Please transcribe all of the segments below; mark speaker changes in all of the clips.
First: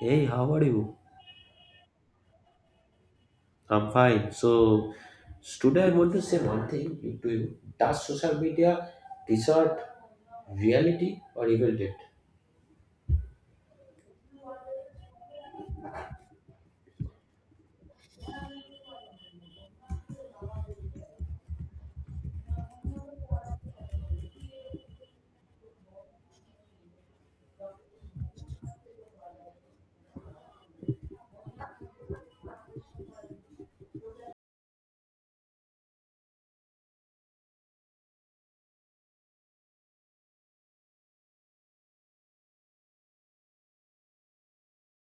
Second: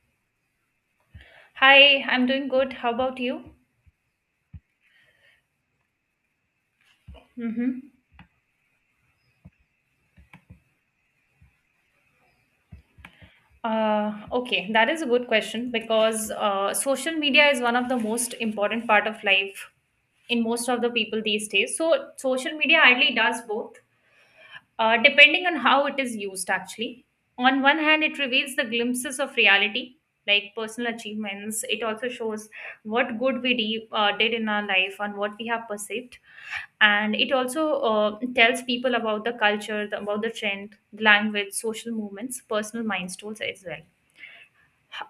Speaker 1: Hey, how are you?
Speaker 2: Hi, I'm doing good. How about you?
Speaker 1: I'm fine. So, today I want to say one thing to you.
Speaker 2: Mm-hmm.
Speaker 1: Does social media distort reality or evil it?
Speaker 2: Okay, that is a good question because social media is one of the most important part of life in most of the people these days. So social media ideally does both, depending on how it is used actually. On one hand, it reveals the glimpses of reality, like personal achievements. It also shows what good we did in our life and what we have perceived. And it also tells people about the culture, about the trend, language, social movements, personal milestones as well.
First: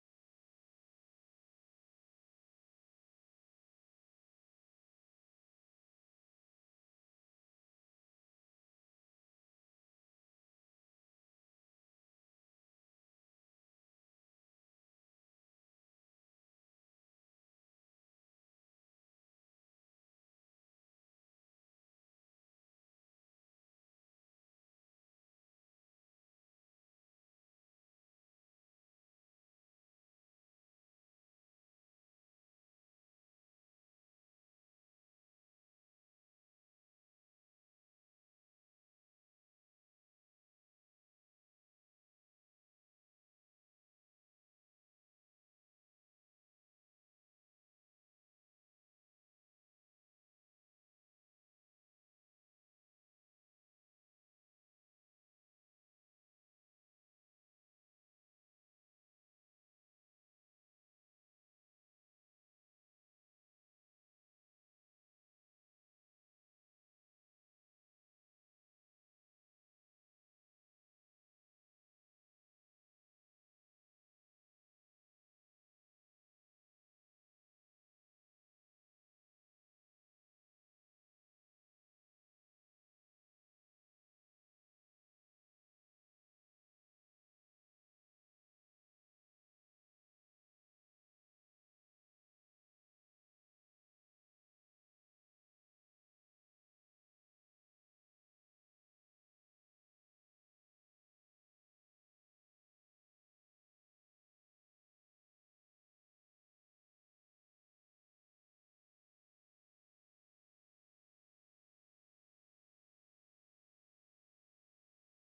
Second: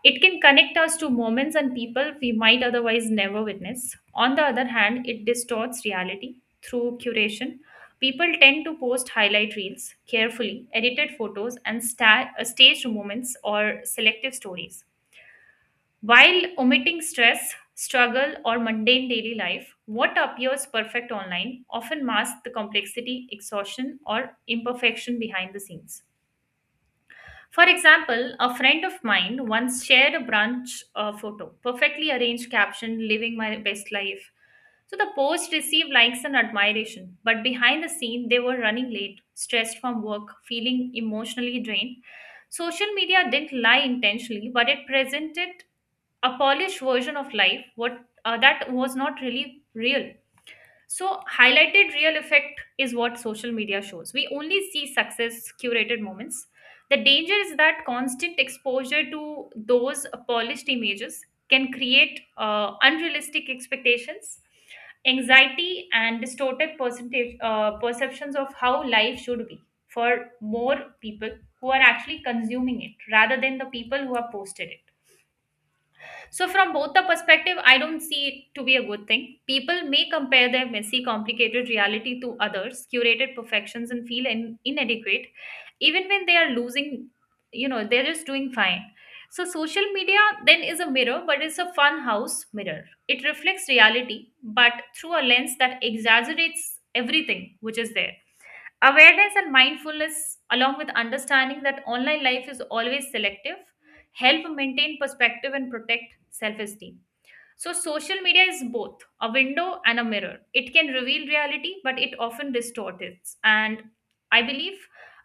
Speaker 2: It can connect us to moments and people we might otherwise never witness. On the other hand, it distorts reality through curation. People tend to post highlight reels, carefully edited photos, and staged moments or selective stories, while omitting stress, struggle, or mundane daily life. What appears perfect online often masks the complexity, exhaustion, or imperfection behind the scenes. For example, a friend of mine once shared a brunch photo, perfectly arranged caption, living my best life. So the post received likes and admiration, but behind the scene, they were running late, stressed from work, feeling emotionally drained. Social media didn't lie intentionally, but it presented a polished version of life what that was not really real. So highlighted real effect is what social media shows. We only see success, curated moments. The danger is that constant exposure to those polished images can create unrealistic expectations, anxiety, and distorted percentage perceptions of how life should be for more people who are actually consuming it rather than the people who have posted it. So, from both the perspective, I don't see it to be a good thing. People may compare their messy, complicated reality to others, curated perfections, and feel inadequate, even when they are losing, they're just doing fine. So, social media then is a mirror, but it's a fun house mirror. It reflects reality, but through a lens that exaggerates everything which is there. Awareness and mindfulness, along with understanding that online life is always selective, help maintain perspective and protect self esteem. So, social media is both a window and a mirror. It can reveal reality, but it often distorts it. And I believe,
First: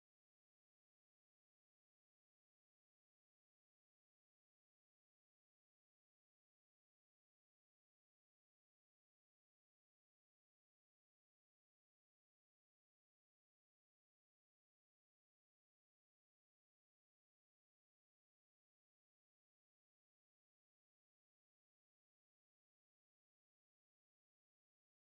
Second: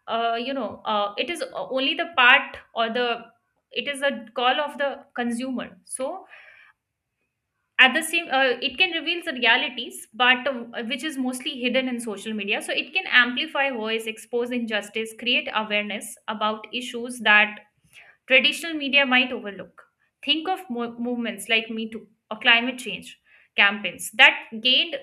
Speaker 2: it is only the part or the it is a call of the consumer. So, at the same it can reveal the realities but which is mostly hidden in social media. So it can amplify voice, expose injustice, create awareness about issues that traditional media might overlook. Think of movements like Me Too or climate change campaigns that gained,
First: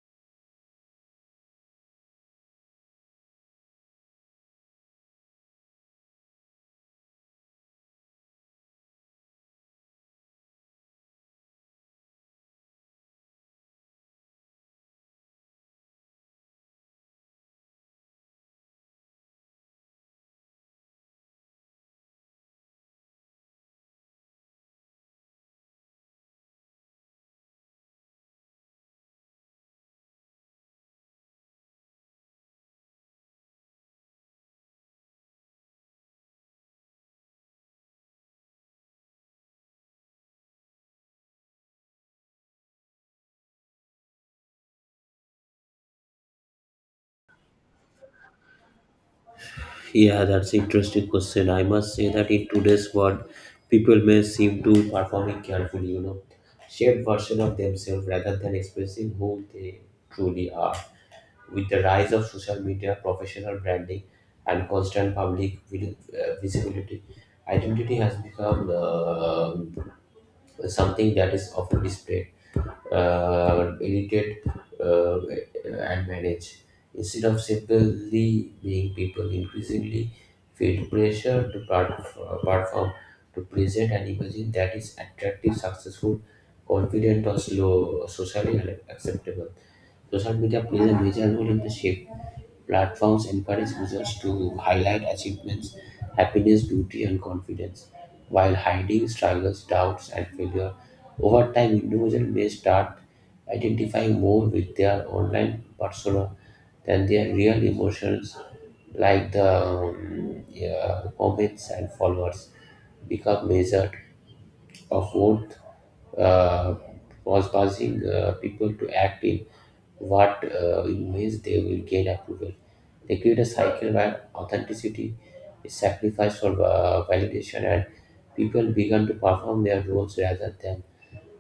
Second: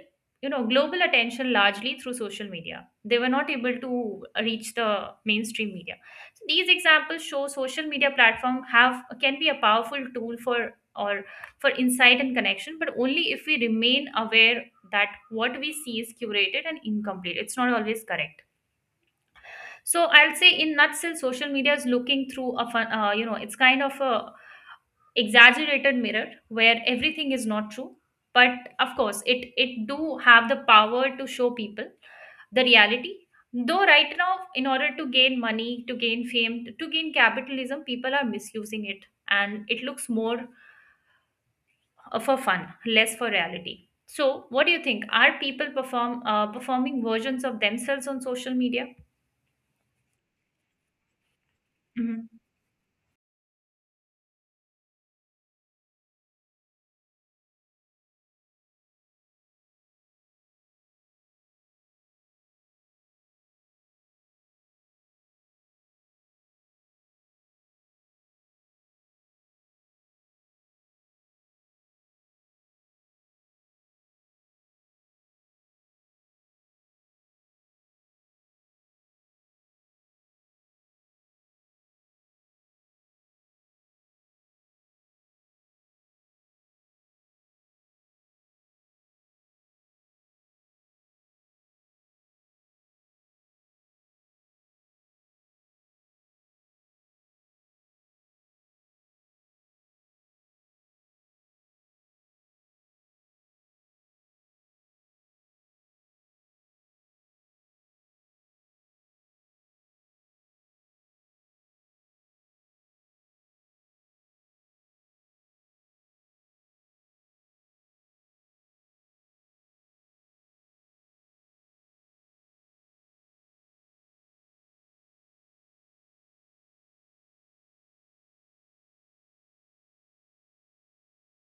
Speaker 2: global attention largely through social media. They were not able to reach the mainstream media. So these examples show social media platform have can be a powerful tool for or for insight and connection, but only if we remain aware that what we see is curated and incomplete. It's not always correct. So I'll say in nutshell, social media is looking through a fun, it's kind of a, exaggerated mirror where everything is not true, but of course it do have the power to show people the reality. Though right now, in order to gain money, to gain fame, to gain capitalism, people are misusing it, and it looks more for fun, less for reality. So what do you think, are people performing versions of themselves on social media?
Speaker 1: Yeah, that's interesting question. I must say
Speaker 2: Mhm.
Speaker 1: that in today's world, people may seem to performing carefully, shared version of themselves rather than expressing who they truly are. With the rise of social media, professional branding, and constant public visibility, identity has become something that is often displayed irritate uh, and manage. Instead of simply being people, increasingly feel pressure to perform, to present an image that is attractive, successful, confident, or slow, socially acceptable. Social media plays a major role in the shape. Platforms encourage users to highlight achievements, happiness, beauty, and confidence, while hiding struggles, doubts, and failure over time, individuals may start identifying more with their online persona than their real emotions, like the yeah, comments and followers become measured of what uh, was causing people to act in what in ways they will gain approval. They create a cycle where authenticity is sacrificed for validation and people begin to perform their roles rather than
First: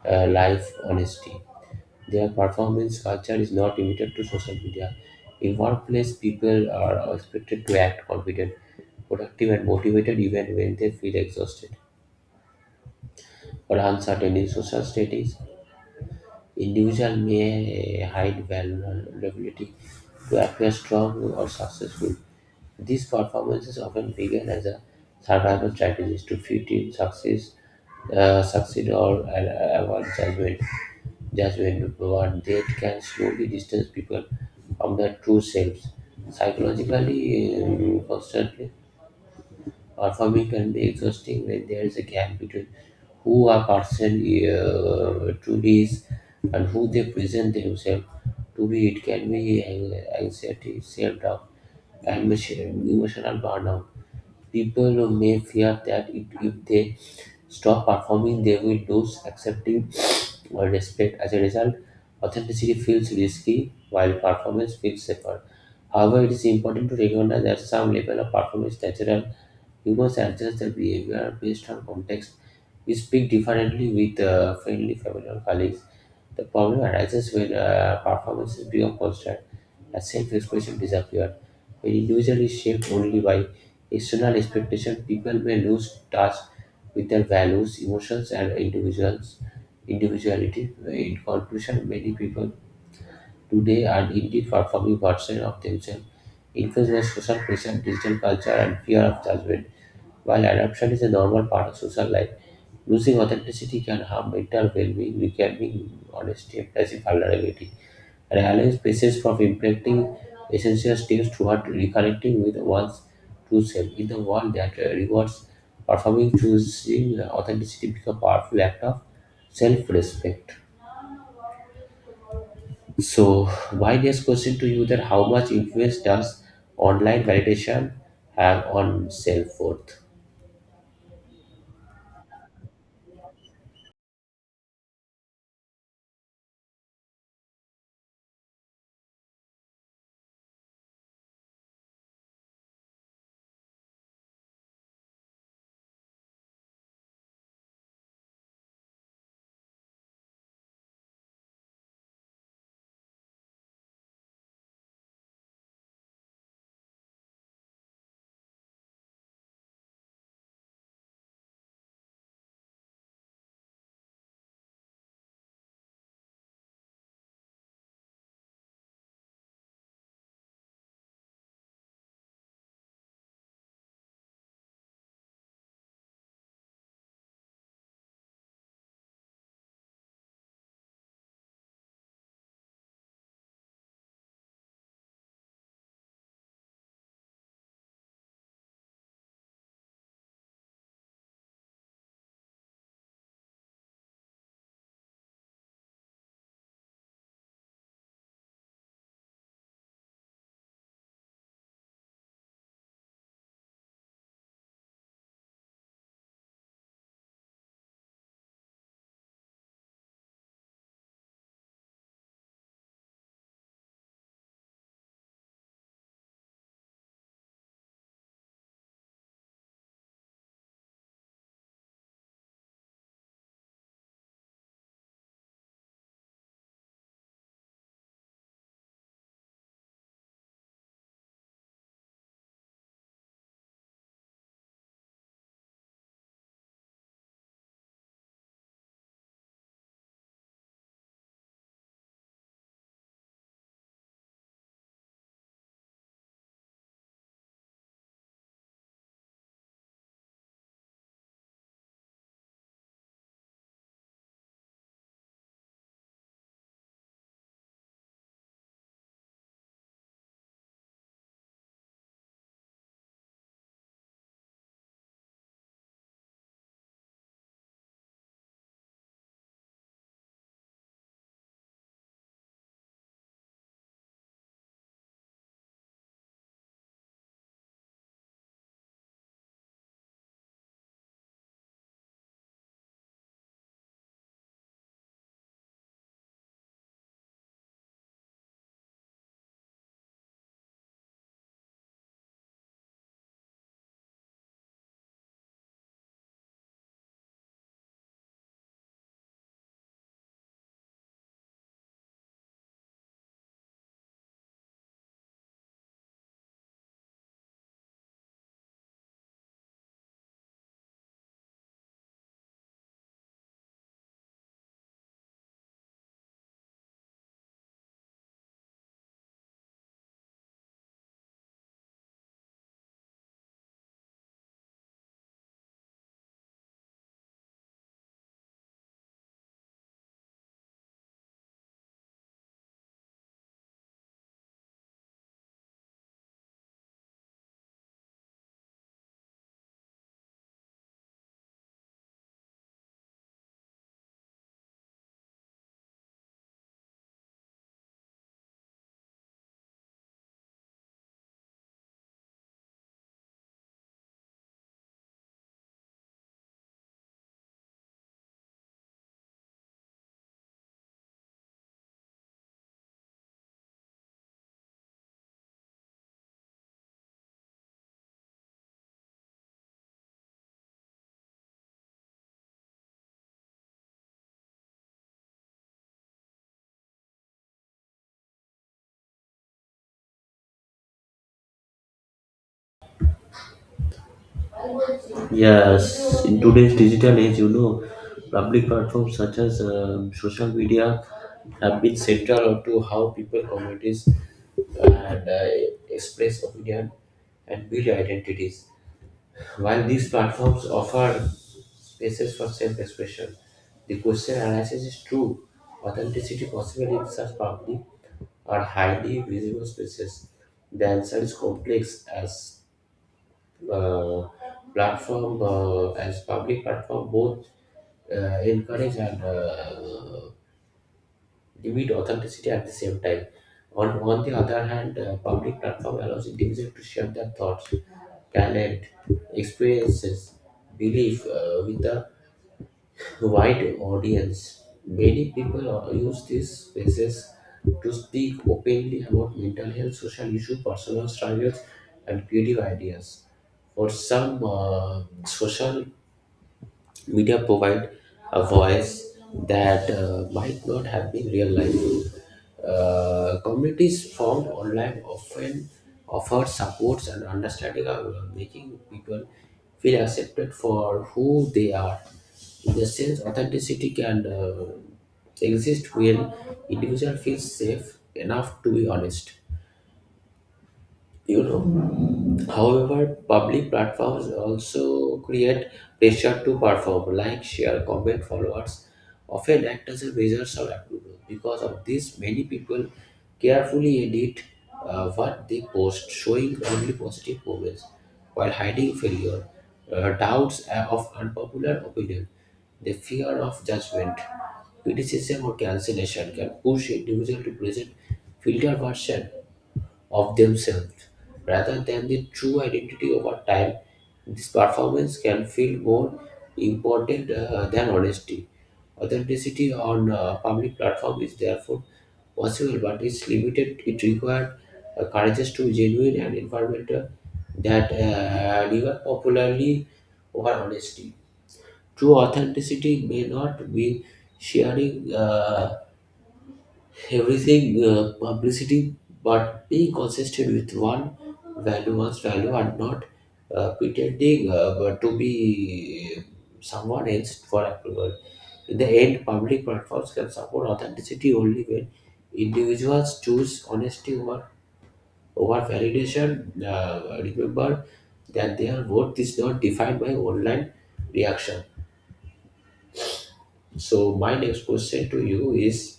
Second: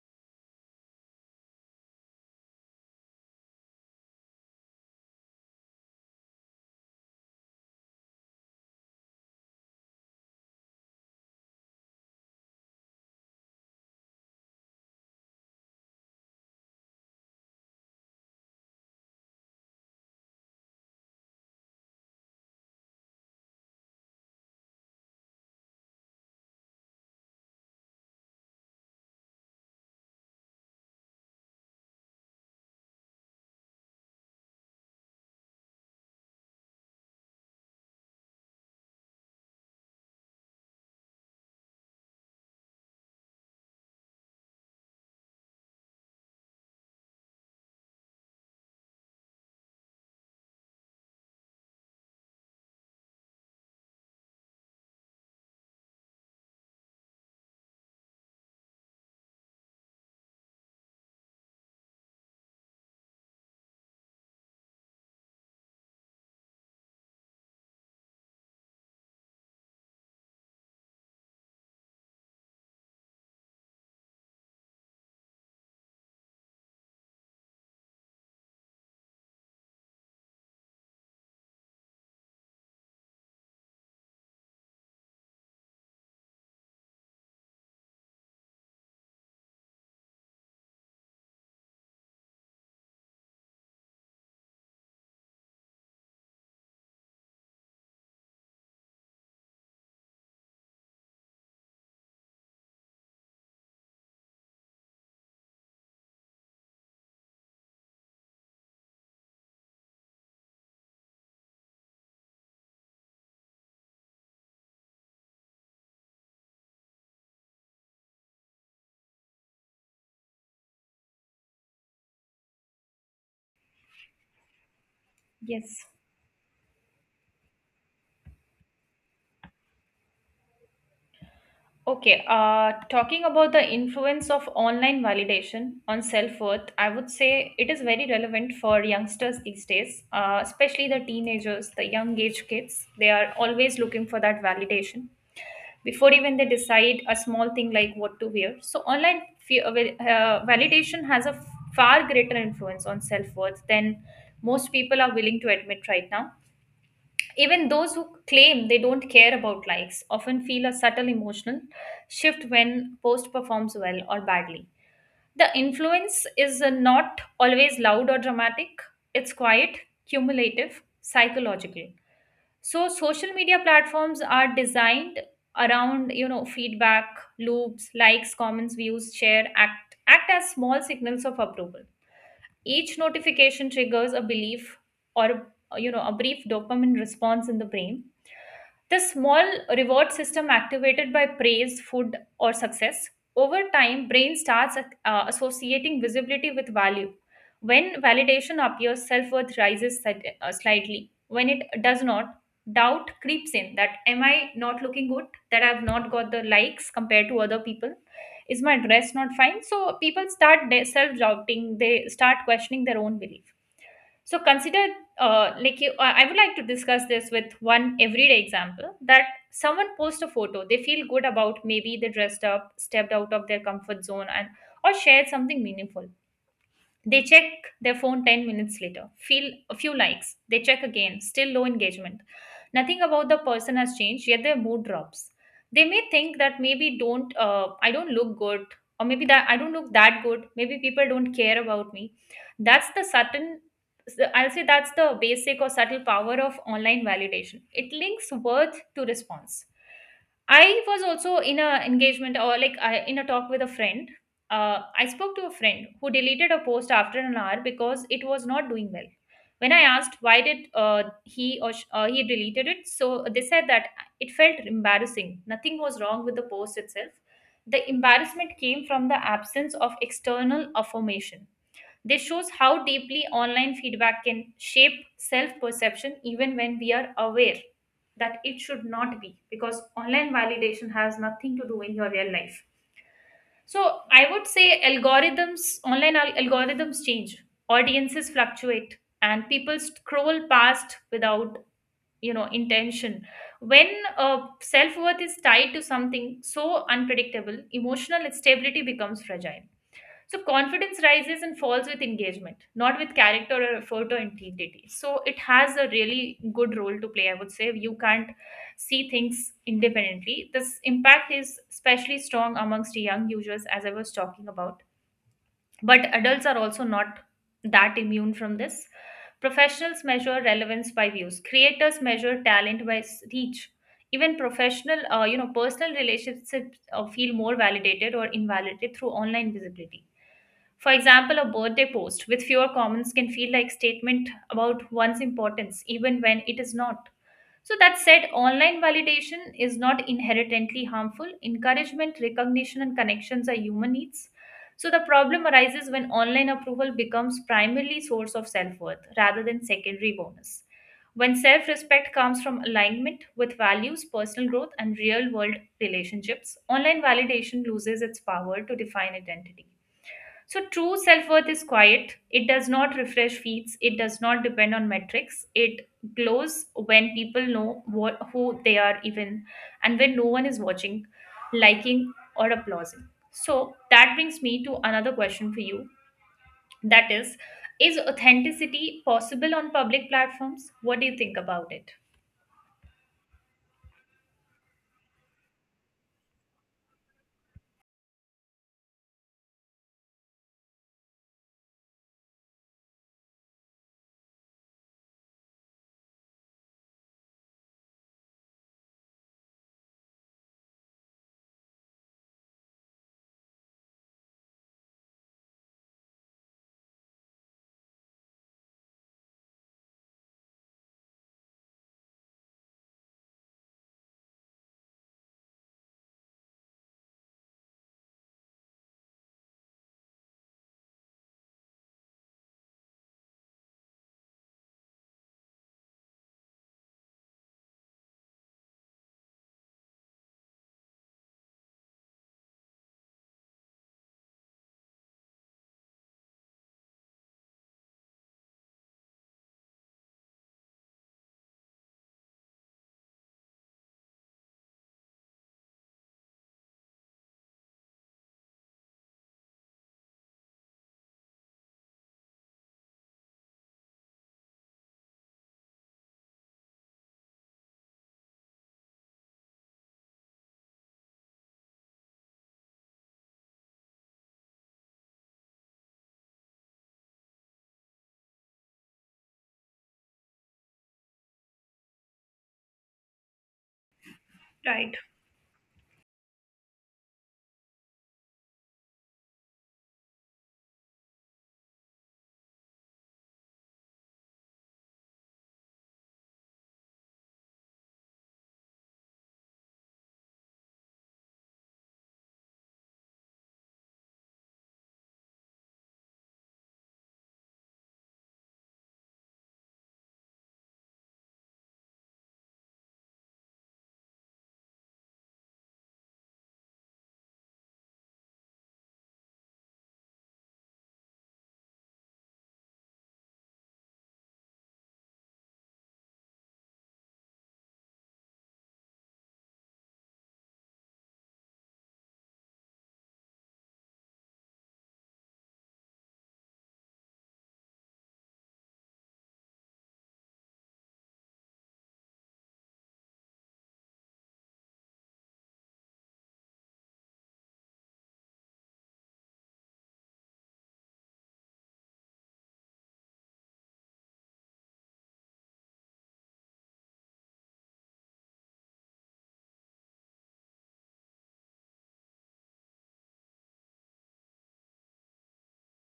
Speaker 1: life honesty. Their performance culture is not limited to social media. In workplace, people are expected to act confident, productive, and motivated even when they feel exhausted or uncertain in social settings. Individual may hide vulnerability to appear strong or successful. These performances often began as a survival strategies to fit in, succeed or avoid judgment. Judgment, but they can slowly distance people from their true selves. Psychologically, constantly or Farming can be exhausting when there is a gap between who a person truly is and who they present themselves to be. It can be anxiety, self doubt, and emotional burnout. People who may fear that it, if they stop performing, they will lose accepting or respect. As a result, authenticity feels risky while performance feels safer. However, it is important to recognize that some level of performance is natural. Humans adjust their behavior based on context. We speak differently with friendly family or colleagues. The problem arises when performances become constant and self-expression disappears. When individual is shaped only by external expectation, people may lose touch with their values, emotions, and individuals individuality. In conclusion, many people today are indeed performing versions of themselves, influenced by social pressure, digital culture, and fear of judgment. While adoption is a normal part of social life, losing authenticity can harm mental well-being, weakening honesty, emphasizing vulnerability, and allowing spaces for implementing essential steps toward reconnecting with one's true self. In the world that rewards performing, choosing authenticity becomes a powerful act of self-respect. So, my next question to you: that how much
Speaker 2: Yes.
Speaker 1: influence does online validation have on self-worth?
Speaker 2: Okay, talking about the influence of online validation on self worth, I would say it is very relevant for youngsters these days, especially the teenagers, the young age kids. They are always looking for that validation before even they decide a small thing like what to wear. So, online validation has a far greater influence on self worth than most people are willing to admit right now. Even those who claim they don't care about likes often feel a subtle emotional shift when post performs well or badly. The influence is not always loud or dramatic, it's quiet, cumulative, psychological. So social media platforms are designed around, feedback loops, likes, comments, views, share, act as small signals of approval. Each notification triggers a belief or a brief dopamine response in the brain, the small reward system activated by praise, food, or success. Over time, brain starts associating visibility with value. When validation appears, self worth rises slightly. When it does not, doubt creeps in that am I not looking good? That I've not got the likes compared to other people? Is my dress not fine? So people start self doubting, they start questioning their own belief. So consider, like you, I would like to discuss this with one everyday example that someone posts a photo they feel good about. Maybe they dressed up, stepped out of their comfort zone, and or shared something meaningful. They check their phone 10 minutes later, feel a few likes. They check again, still low engagement. Nothing about the person has changed, yet their mood drops. They may think that maybe don't I don't look good, or maybe that I don't look that good. Maybe people don't care about me. That's the certain, I'll say that's the basic or subtle power of online validation. It links worth to response. I was also in a engagement or like in a talk with a friend. I spoke to a friend who deleted a post after an hour because it was not doing well. When I asked why did he deleted it, so they said that it felt embarrassing. Nothing was wrong with the post itself. The embarrassment came from the absence of external affirmation. This shows how deeply online feedback can shape self perception, even when we are aware that it should not be, because online validation has nothing to do in your real life. So I would say algorithms, online algorithms change, audiences fluctuate, and people scroll past without, intention. When self-worth is tied to something so unpredictable, emotional stability becomes fragile. So confidence rises and falls with engagement, not with character or effort or integrity. So it has a really good role to play. I would say you can't see things independently. This impact is especially strong amongst young users, as I was talking about, but adults are also not that immune from this. Professionals measure relevance by views. Creators measure talent by reach. Even professional, personal relationships feel more validated or invalidated through online visibility. For example, a birthday post with fewer comments can feel like statement about one's importance, even when it is not. So, that said, online validation is not inherently harmful. Encouragement, recognition, and connections are human needs. So, the problem arises when online approval becomes primarily source of self worth rather than secondary bonus. When self respect comes from alignment with values, personal growth, and real world relationships, online validation loses its power to define identity. So, true self worth is quiet. It does not refresh feeds. It does not depend on metrics. It glows when people know what, who they are, even and when no one is watching, liking, or applauding. So, that brings me to another question for you, that is authenticity possible on public platforms? What do you think about it?
Speaker 1: Yes, in today's digital age, public platforms such as social media have been central to how people communities and express opinion and build identities. While these platforms offer spaces for self-expression, the question arises is true authenticity possible in such public or highly visible spaces. The answer is complex as uh, platform as public platform both encourage and limit authenticity at the same time. On the other hand, public platform allows individuals to share their thoughts, talent, experiences, belief with the wide audience. Many people use these spaces to speak openly about mental health, social issues, personal struggles, and creative ideas. For some, social Media provide a voice that might not have been real life. Communities formed online often offer supports and understanding, making people feel accepted for who they are. In the sense, authenticity can exist when individual feels safe enough to be honest, you know. However, public platforms
Speaker 2: Right.
Speaker 1: also create pressure to perform like share comment followers often act as a measure of approval. Because of this many people carefully edit what they post showing only positive moments while hiding failure doubts of unpopular opinion. The fear of judgment, criticism or cancellation can push individuals to present filtered version of themselves rather than the true identity. Over time this performance can feel more important than honesty. Authenticity on a public platform is therefore possible but it's limited. It requires courage to be genuine and environmental that deliver popularly over honesty. True authenticity may not be sharing everything publicity but being consistent with one value one's value and not pretending but to be someone else for approval. In the end public platforms can support authenticity only when individuals choose honesty over over validation. Remember that their worth is not defined by online reaction. So my next question to you is:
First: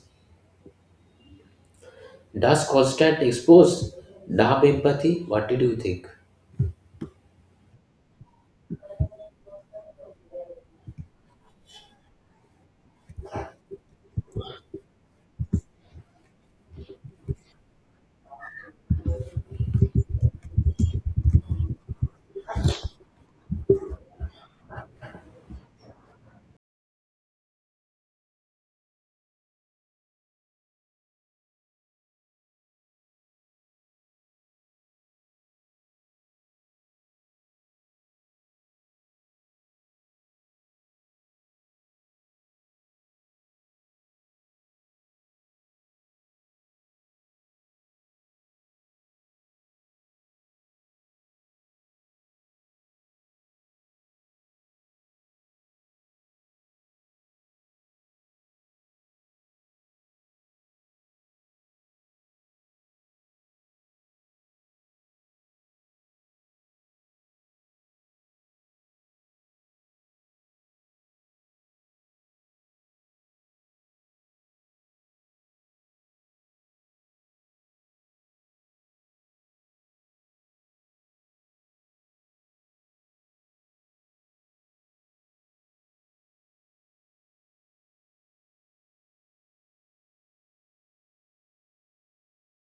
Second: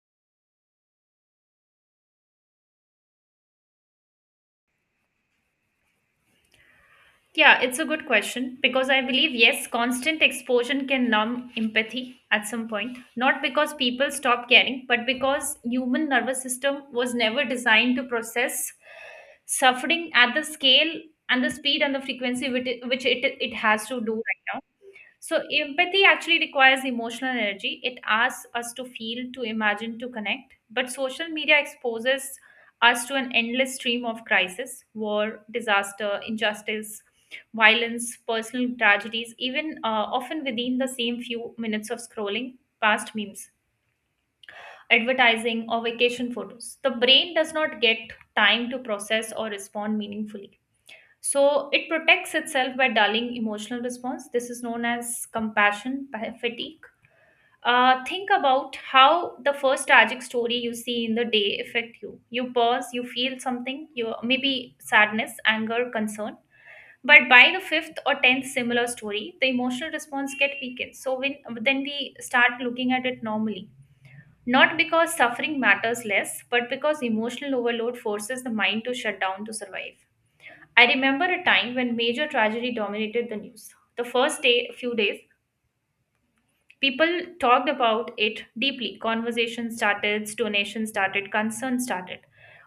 Speaker 1: does constant expose numb empathy? What did you think?
Speaker 2: Yeah, it's a good question because I believe, yes, constant exposure can numb empathy at some point. Not because people stop caring, but because human nervous system was never designed to process suffering at the scale and the speed and the frequency which it has to do right now. So, empathy actually requires emotional energy. It asks us to feel, to imagine, to connect. But social media exposes us to an endless stream of crisis, war, disaster, injustice, violence, personal tragedies, even often within the same few minutes of scrolling past memes, advertising, or vacation photos. The brain does not get time to process or respond meaningfully. So it protects itself by dulling emotional response. This is known as compassion fatigue. Think about how the first tragic story you see in the day affect you. You pause, you feel something, you maybe sadness, anger, concern. But by the fifth or tenth similar story, the emotional response get weakened. So when then we start looking at it normally, not because suffering matters less, but because emotional overload forces the mind to shut down to survive. I remember a time when major tragedy dominated the news. The first day, few days, people talked about it deeply. Conversation started, donation started, concern started.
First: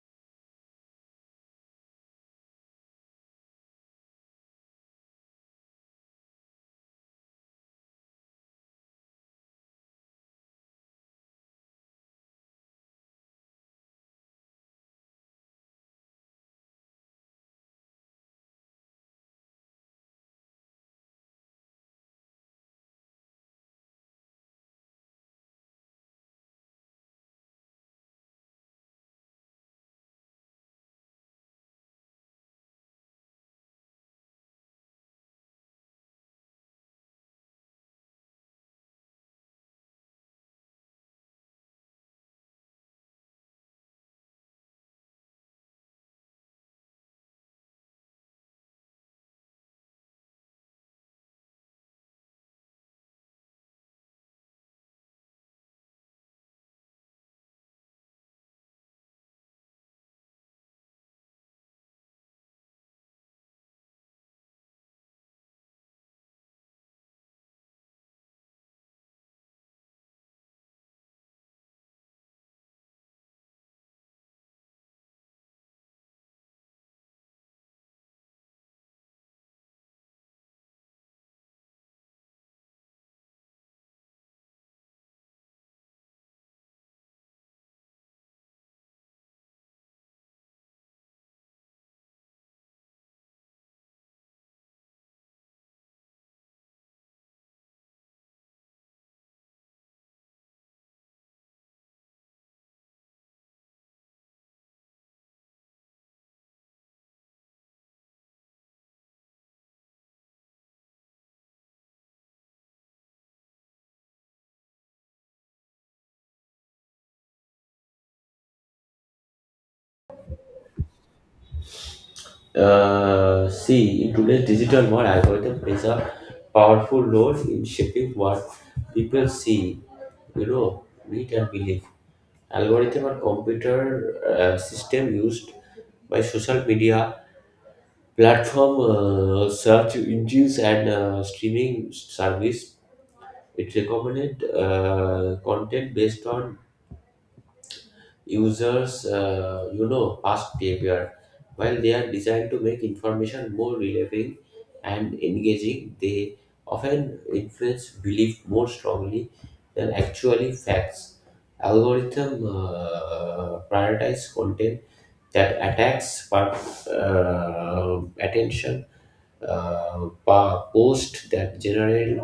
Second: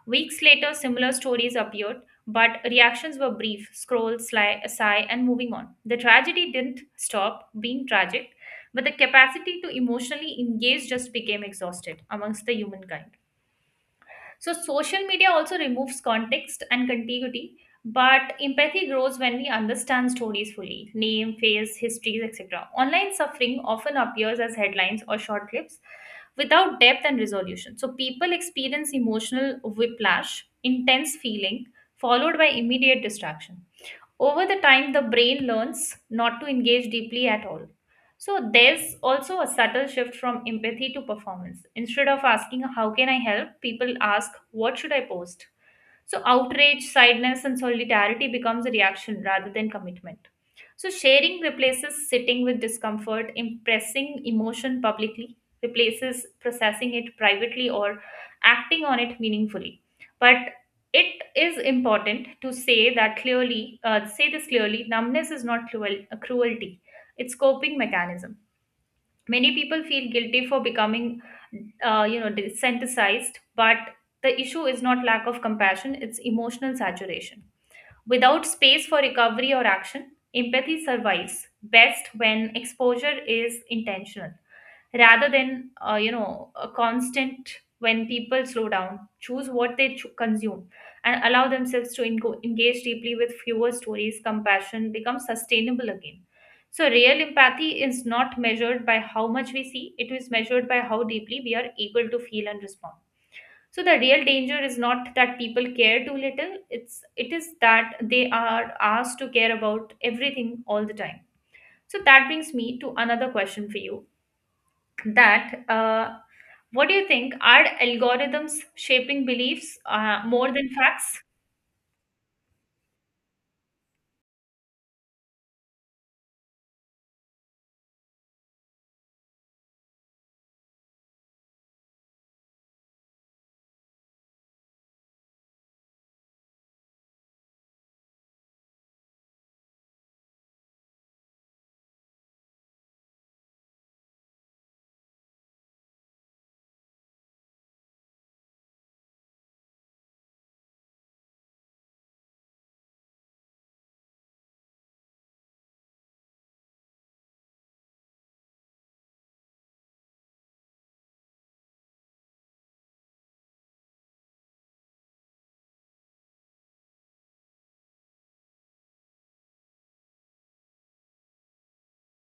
Speaker 2: Weeks later, similar stories appeared, but reactions were brief scroll, sigh, and moving on. The tragedy didn't stop being tragic, but the capacity to emotionally engage just became exhausted amongst the humankind. So, social media also removes context and contiguity, but empathy grows when we understand stories fully name, face, histories, etc. Online suffering often appears as headlines or short clips without depth and resolution. So, people experience emotional whiplash, intense feeling, followed by immediate distraction over the time. The brain learns not to engage deeply at all, so there's also a subtle shift from empathy to performance. Instead of asking how can I help, people ask what should I post. So outrage, silence, and solidarity becomes a reaction rather than commitment. So sharing replaces sitting with discomfort, impressing emotion publicly replaces processing it privately or acting on it meaningfully. But it is important to say that clearly, say this clearly. Numbness is not cruelty, it's coping mechanism. Many people feel guilty for becoming desensitized, but the issue is not lack of compassion, it's emotional saturation without space for recovery or action. Empathy survives best when exposure is intentional rather than a constant. When people slow down, choose what they consume, and allow themselves to engo engage deeply with fewer stories, compassion becomes sustainable again. So real empathy is not measured by how much we see, it is measured by how deeply we are able to feel and respond. So the real danger is not that people care too little, it is that they are asked to care about everything all the time. So that brings me to another question for you, that what do you think, are algorithms shaping beliefs more than facts?
Speaker 1: See, in today's digital world, algorithm plays a powerful role in shaping what people see, you know, read and believe. Algorithm are computer system used by social media platform, search engines, and streaming service. It recommended content based on users, you know, past behavior. While they are designed to make information more relevant and engaging, they often influence belief more strongly than actually facts. Algorithm prioritize content that attacks part, attention post that generate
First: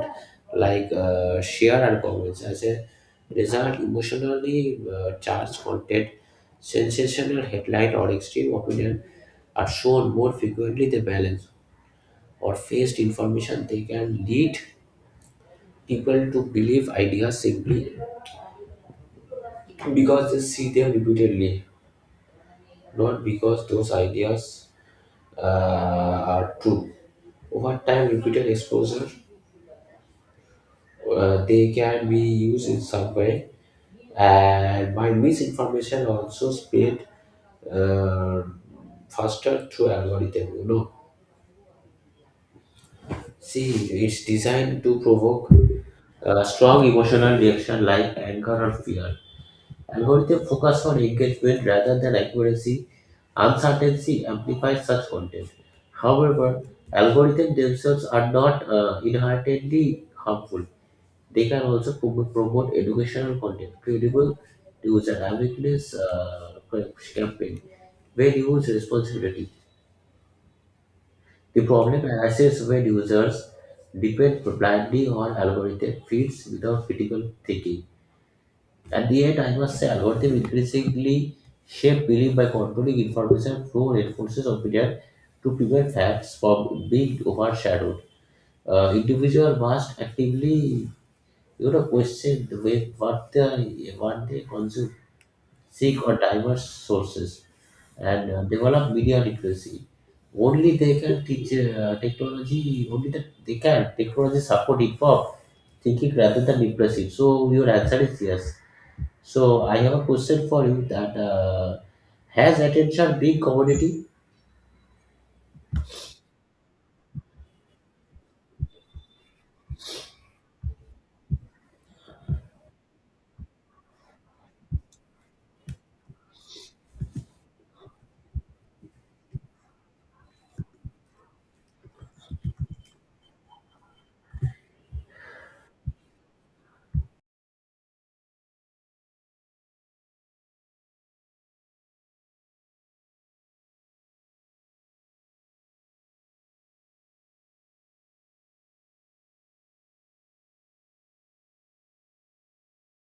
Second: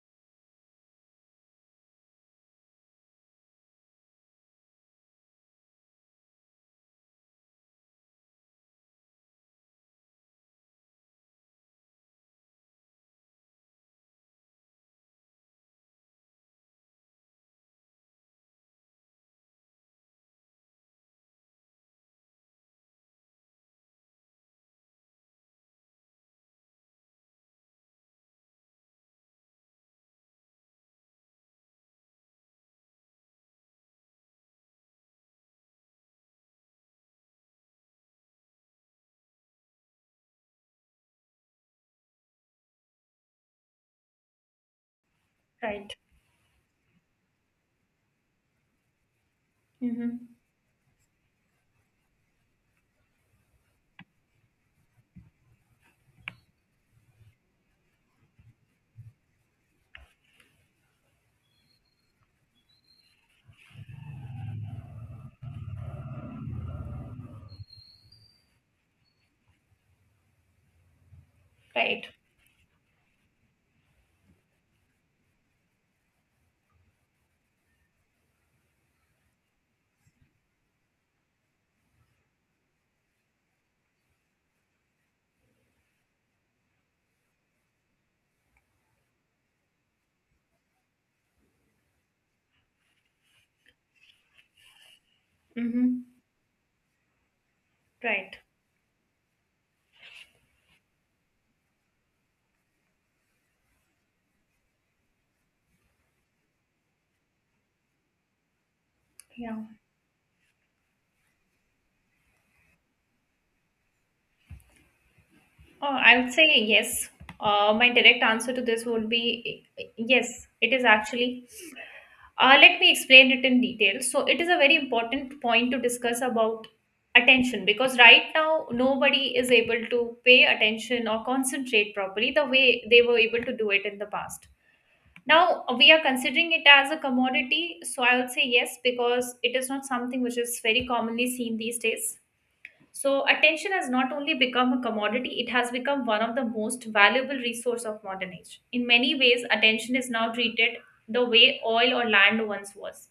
Speaker 1: like share and comments. As a result emotionally charged content, sensational headline, or extreme opinion are shown more frequently than balanced or faced information. They can lead people to believe ideas simply because they see them repeatedly, not because those ideas uh, are true. Over time, repeated exposure, they can be used in some way, and by misinformation also spread uh, faster through algorithm, you know. See it's designed to provoke
Speaker 2: Right.
Speaker 1: a strong emotional reaction like anger or fear.
Speaker 2: Mm-hmm.
Speaker 1: Algorithm focus on engagement rather than accuracy. Uncertainty amplifies such content. However, algorithms themselves are not inherently harmful. They can also promote educational content, credible user awareness campaign where used responsibility. The
Speaker 2: Right.
Speaker 1: problem arises when users depend blindly on algorithmic feeds without critical thinking. At the end, I must say, algorithms increasingly shape belief by controlling information flow, reinforces opinion to prevent facts from being overshadowed. Individual must actively, you know, question the way what they consume, seek
Speaker 2: Mm-hmm.
Speaker 1: or diverse sources and
Speaker 2: Right.
Speaker 1: develop media literacy. Only they can teach technology, only that they can. Technology support informed thinking rather than impressive. So your answer is yes.
Speaker 2: Yeah.
Speaker 1: So I have a question for you that has attention been commodity?
Speaker 2: Oh, I would say yes. My direct answer to this would be, yes, it is actually. Let me explain it in detail. So it is a very important point to discuss about attention, because right now nobody is able to pay attention or concentrate properly the way they were able to do it in the past. Now, we are considering it as a commodity, so I would say yes, because it is not something which is very commonly seen these days. So attention has not only become a commodity, it has become one of the most valuable resource of modern age. In many ways, attention is now treated the way oil or land once was.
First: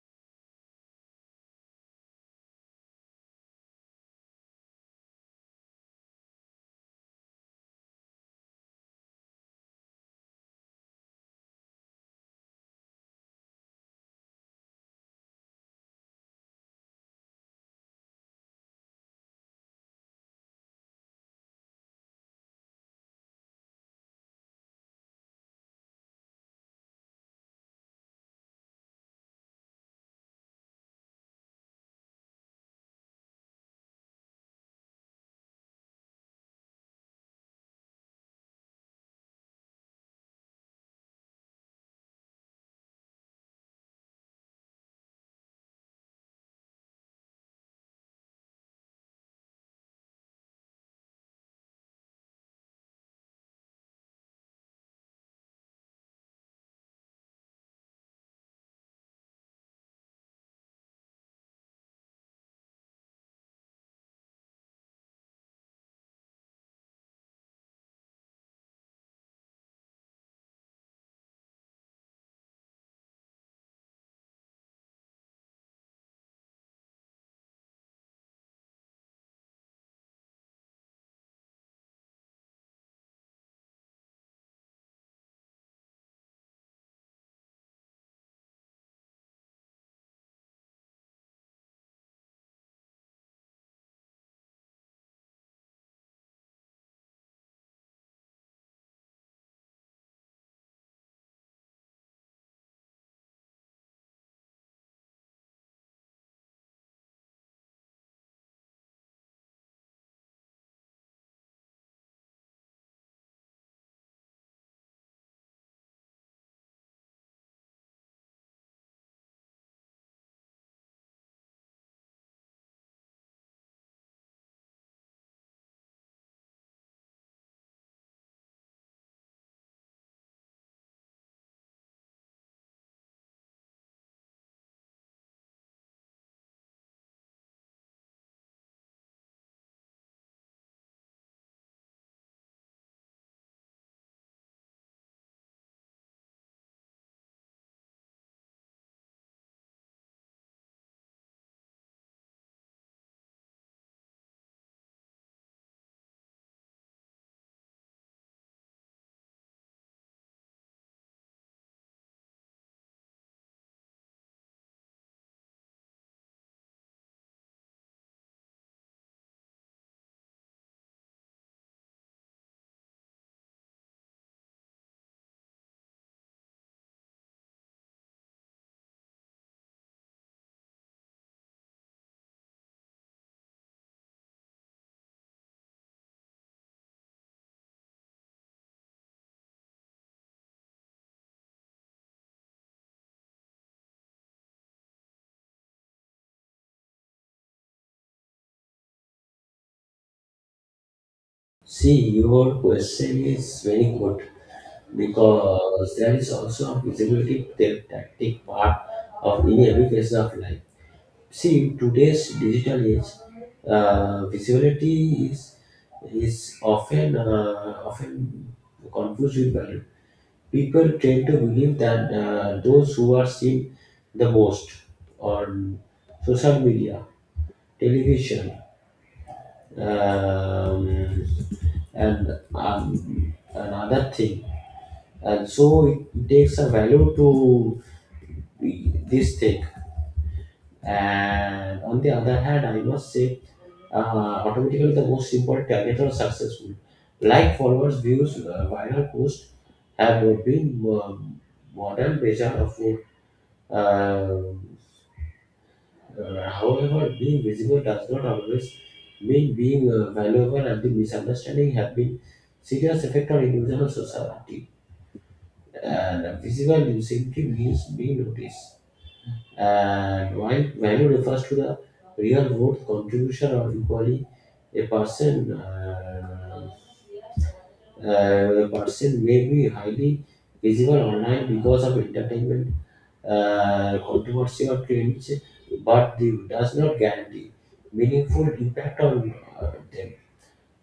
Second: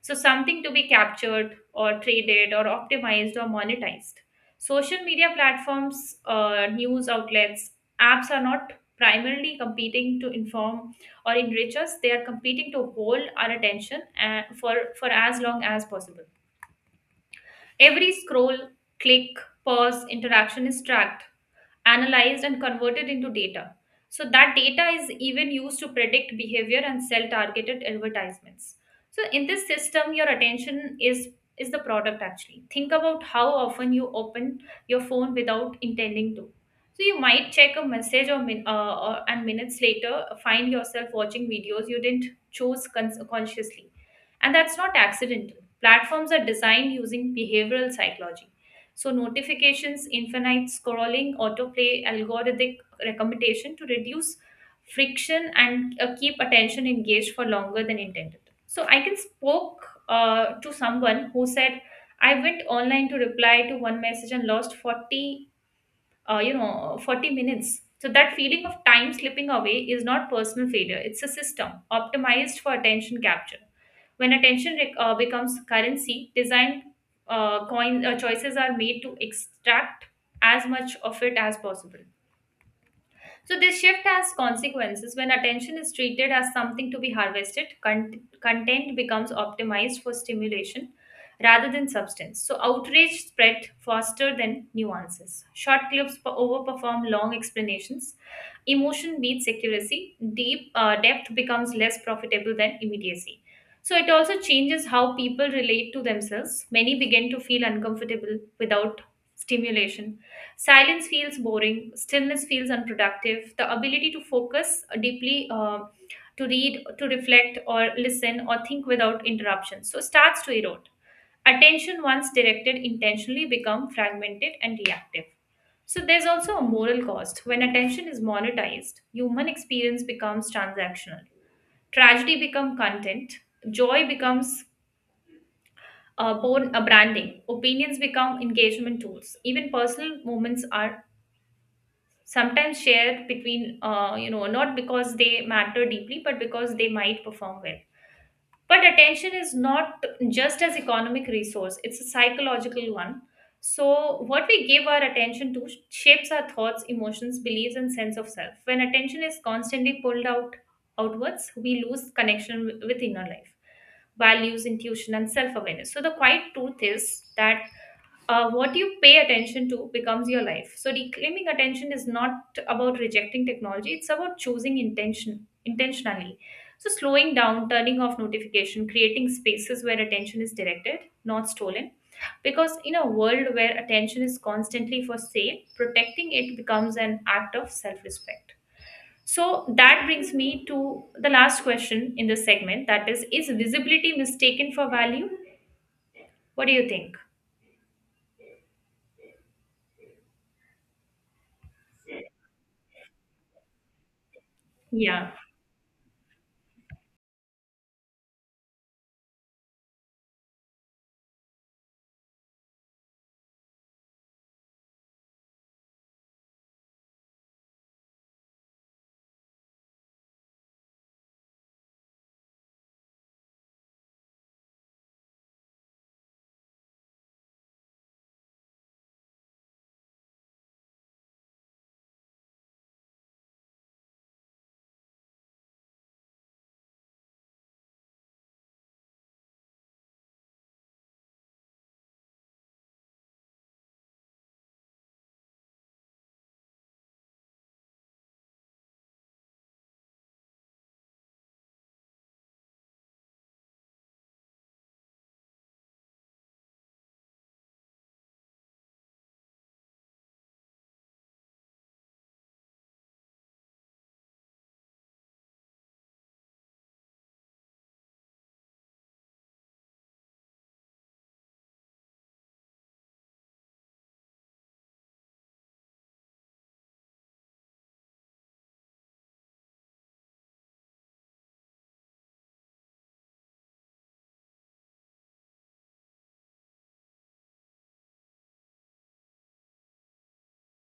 Speaker 2: So something to be captured or traded or optimized or monetized. Social media platforms, news outlets, apps are not primarily competing to inform or enrich us. They are competing to hold our attention for as long as possible. Every scroll, click, pause, interaction is tracked, analyzed and converted into data. So that data is even used to predict behavior and sell targeted advertisements. So in this system, your attention is the product, actually. Think about how often you open your phone without intending to. So you might check a message or, min, or and minutes later find yourself watching videos you didn't choose consciously, and that's not accidental. Platforms are designed using behavioral psychology, so notifications, infinite scrolling, autoplay, algorithmic recommendation to reduce friction and keep attention engaged for longer than intended. So I can spoke to someone who said, I went online to reply to one message and lost 40 40 minutes. So that feeling of time slipping away is not personal failure, it's a system optimized for attention capture. When attention becomes currency, design coin choices are made to extract as much of it as possible. So, this shift has consequences. When attention is treated as something to be harvested, content becomes optimized for stimulation rather than substance. So, outrage spread faster than nuances. Short clips overperform long explanations. Emotion beats accuracy. Deep depth becomes less profitable than immediacy. So, it also changes how people relate to themselves. Many begin to feel uncomfortable without stimulation. Silence feels boring, stillness feels unproductive. The ability to focus deeply, to read, to reflect, or listen, or think without interruption, so starts to erode. Attention, once directed intentionally, become fragmented and reactive. So there's also a moral cost. When attention is monetized, human experience becomes transactional. Tragedy becomes content. Joy becomes born a branding. Opinions become engagement tools. Even personal moments are sometimes shared between not because they matter deeply, but because they might perform well. But attention is not just as economic resource, it's a psychological one. So what we give our attention to shapes our thoughts, emotions, beliefs and sense of self. When attention is constantly pulled outwards, we lose connection with inner life, values, intuition and self awareness. So the quiet truth is that what you pay attention to becomes your life. So reclaiming attention is not about rejecting technology; it's about choosing intentionally. So slowing down, turning off notification, creating spaces where attention is directed, not stolen. Because in a world where attention is constantly for sale, protecting it becomes an act of self-respect. So that brings me to the last question in this segment. That is visibility mistaken for value? What do you think?
Speaker 1: See, your question is very good
Speaker 2: Yeah.
Speaker 1: because there is also a visibility tactic part of any education of life. See, in today's digital age, visibility is often confused with value. People tend to believe that those who are seen the most on social media, television, um, and another thing, and so it takes a value to this thing. And on the other hand, I must say, uh, automatically the most simple target are successful. Like followers, views, viral posts have been modern measure of it. Um, However, being visible does not always mean being valuable, and the misunderstanding have been serious effect on individual society. And visible simply means being noticed. And while value refers to the real worth, contribution, or equally, a person uh, a person may be highly visible online because of entertainment, controversy, or trends, but the, does not guarantee meaningful impact on them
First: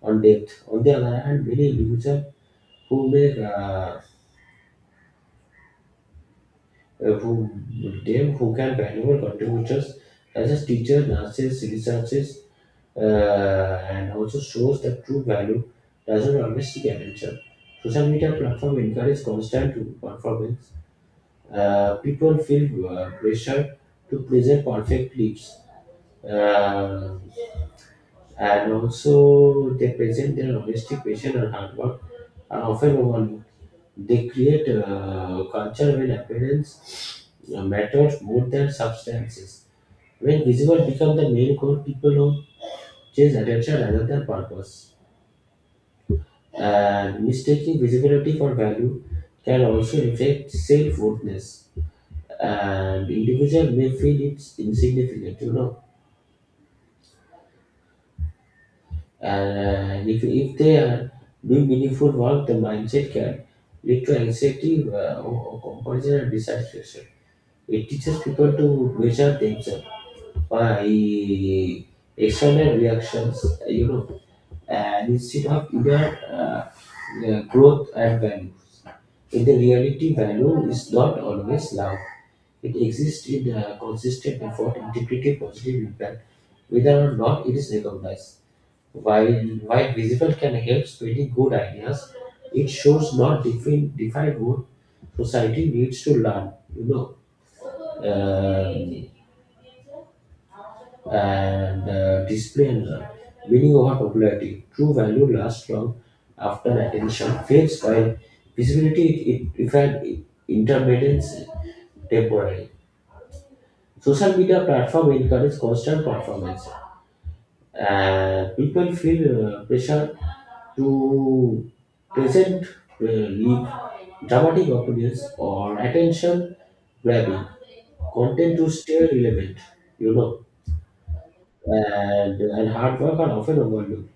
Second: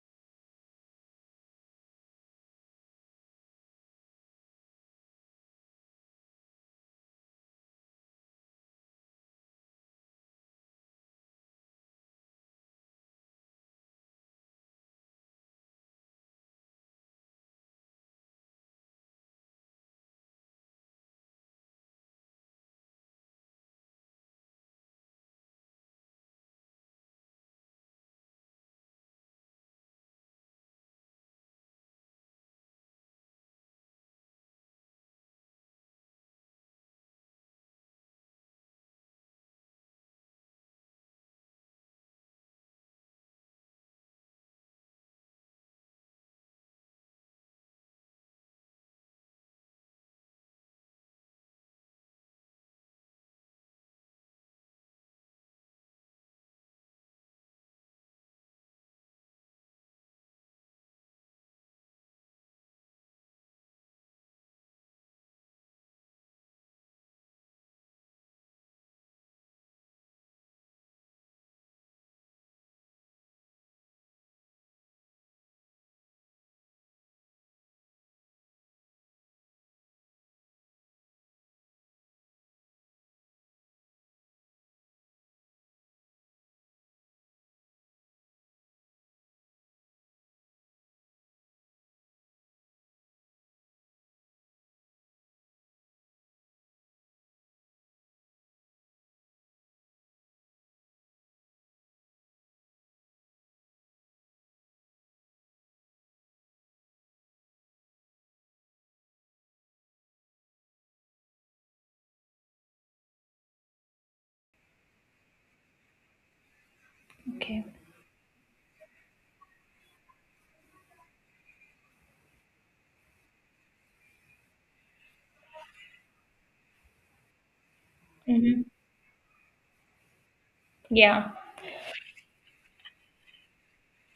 Speaker 1: on depth. On the other hand, many users who make who them who can valuable contributors such as teachers, nurses, researchers and also shows that true value doesn't always seek attention. Social media platform encourage constant performance. People feel pressure to present perfect lives, uh, and also they present their honesty, passion, and hard work are often overlooked. They create a culture when appearance matters more than substances. When visible become the main goal, people who chase attention rather than purpose. And mistaking visibility for value can also affect self-worthness and individual may feel it's insignificant, you know, and if they are doing meaningful work, the mindset can lead to anxiety or comparison and dissatisfaction. It teaches people to measure themselves by external reactions, you know, and instead of inner growth and value. In the reality, value is not always loud. It exists in consistent effort and typically positive impact, whether or not it is recognized. While, while visible can help spreading good ideas, it shows not define, define what society needs to learn, you know, um, and display and learn. Meaning over popularity. True value lasts long after attention fades, while visibility it defined intermittence temporary. Social media platform encourage constant performance.
Speaker 2: Okay.
Speaker 1: People feel pressure to present leave dramatic opinions or attention grabbing content
Speaker 2: Mhm.
Speaker 1: to stay relevant, you know,
Speaker 2: Yeah,
Speaker 1: and hard work are often overlooked.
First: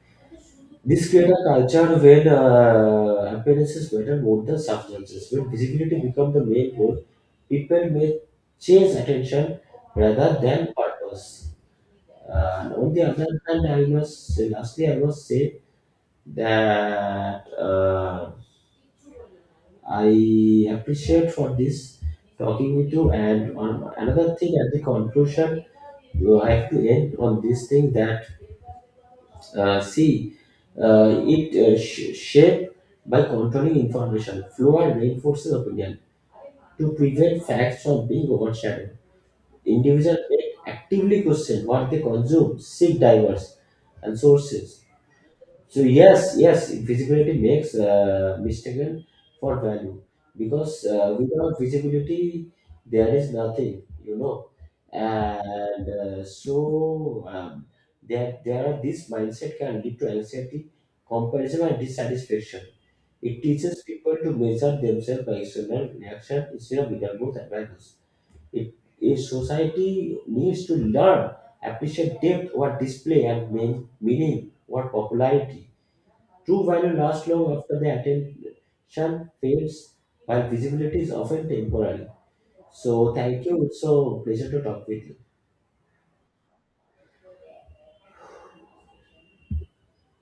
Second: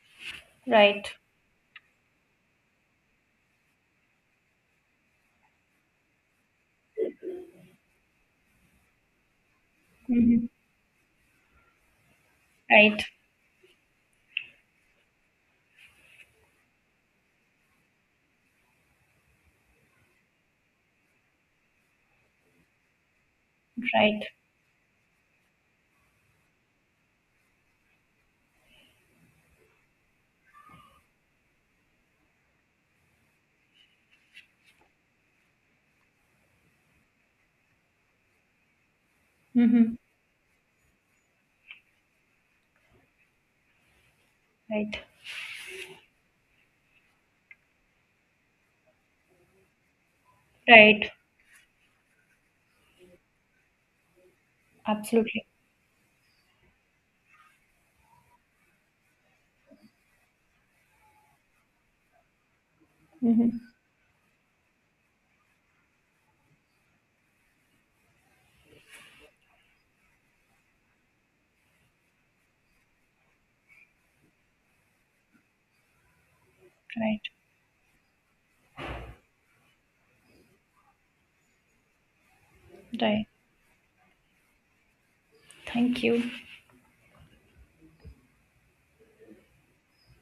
Speaker 1: This
Speaker 2: right.
Speaker 1: creates a culture where appearances matter more than substances. When visibility becomes the main goal, people may chase attention rather
Speaker 2: Hmm.
Speaker 1: than purpose. And on
Speaker 2: Right,
Speaker 1: the other hand, I must say, lastly, I must say that I appreciate for this talking with you. And on
Speaker 2: right.
Speaker 1: another thing, at the conclusion, I have to end on this thing that see, it shape by controlling information flow and reinforces opinion to prevent facts from being overshadowed.
Speaker 2: Hmm.
Speaker 1: Individuals may actively question what they consume, seek diverse and sources.
Speaker 2: Right,
Speaker 1: So yes, yes, visibility makes mistaken for value because
Speaker 2: right.
Speaker 1: without visibility there is nothing, you know,
Speaker 2: Absolutely.
Speaker 1: and so there are this mindset can lead to anxiety, comparison, and dissatisfaction. It
Speaker 2: Hmm.
Speaker 1: teaches people to measure themselves by external reaction instead of internal growth and values. It, a society needs to learn, appreciate depth, what display and mean, meaning, what popularity. True value
Speaker 2: Right,
Speaker 1: lasts long after the attention fades, while visibility is often temporary. So,
Speaker 2: right.
Speaker 1: thank you. It's a pleasure to talk with you.
Speaker 2: You.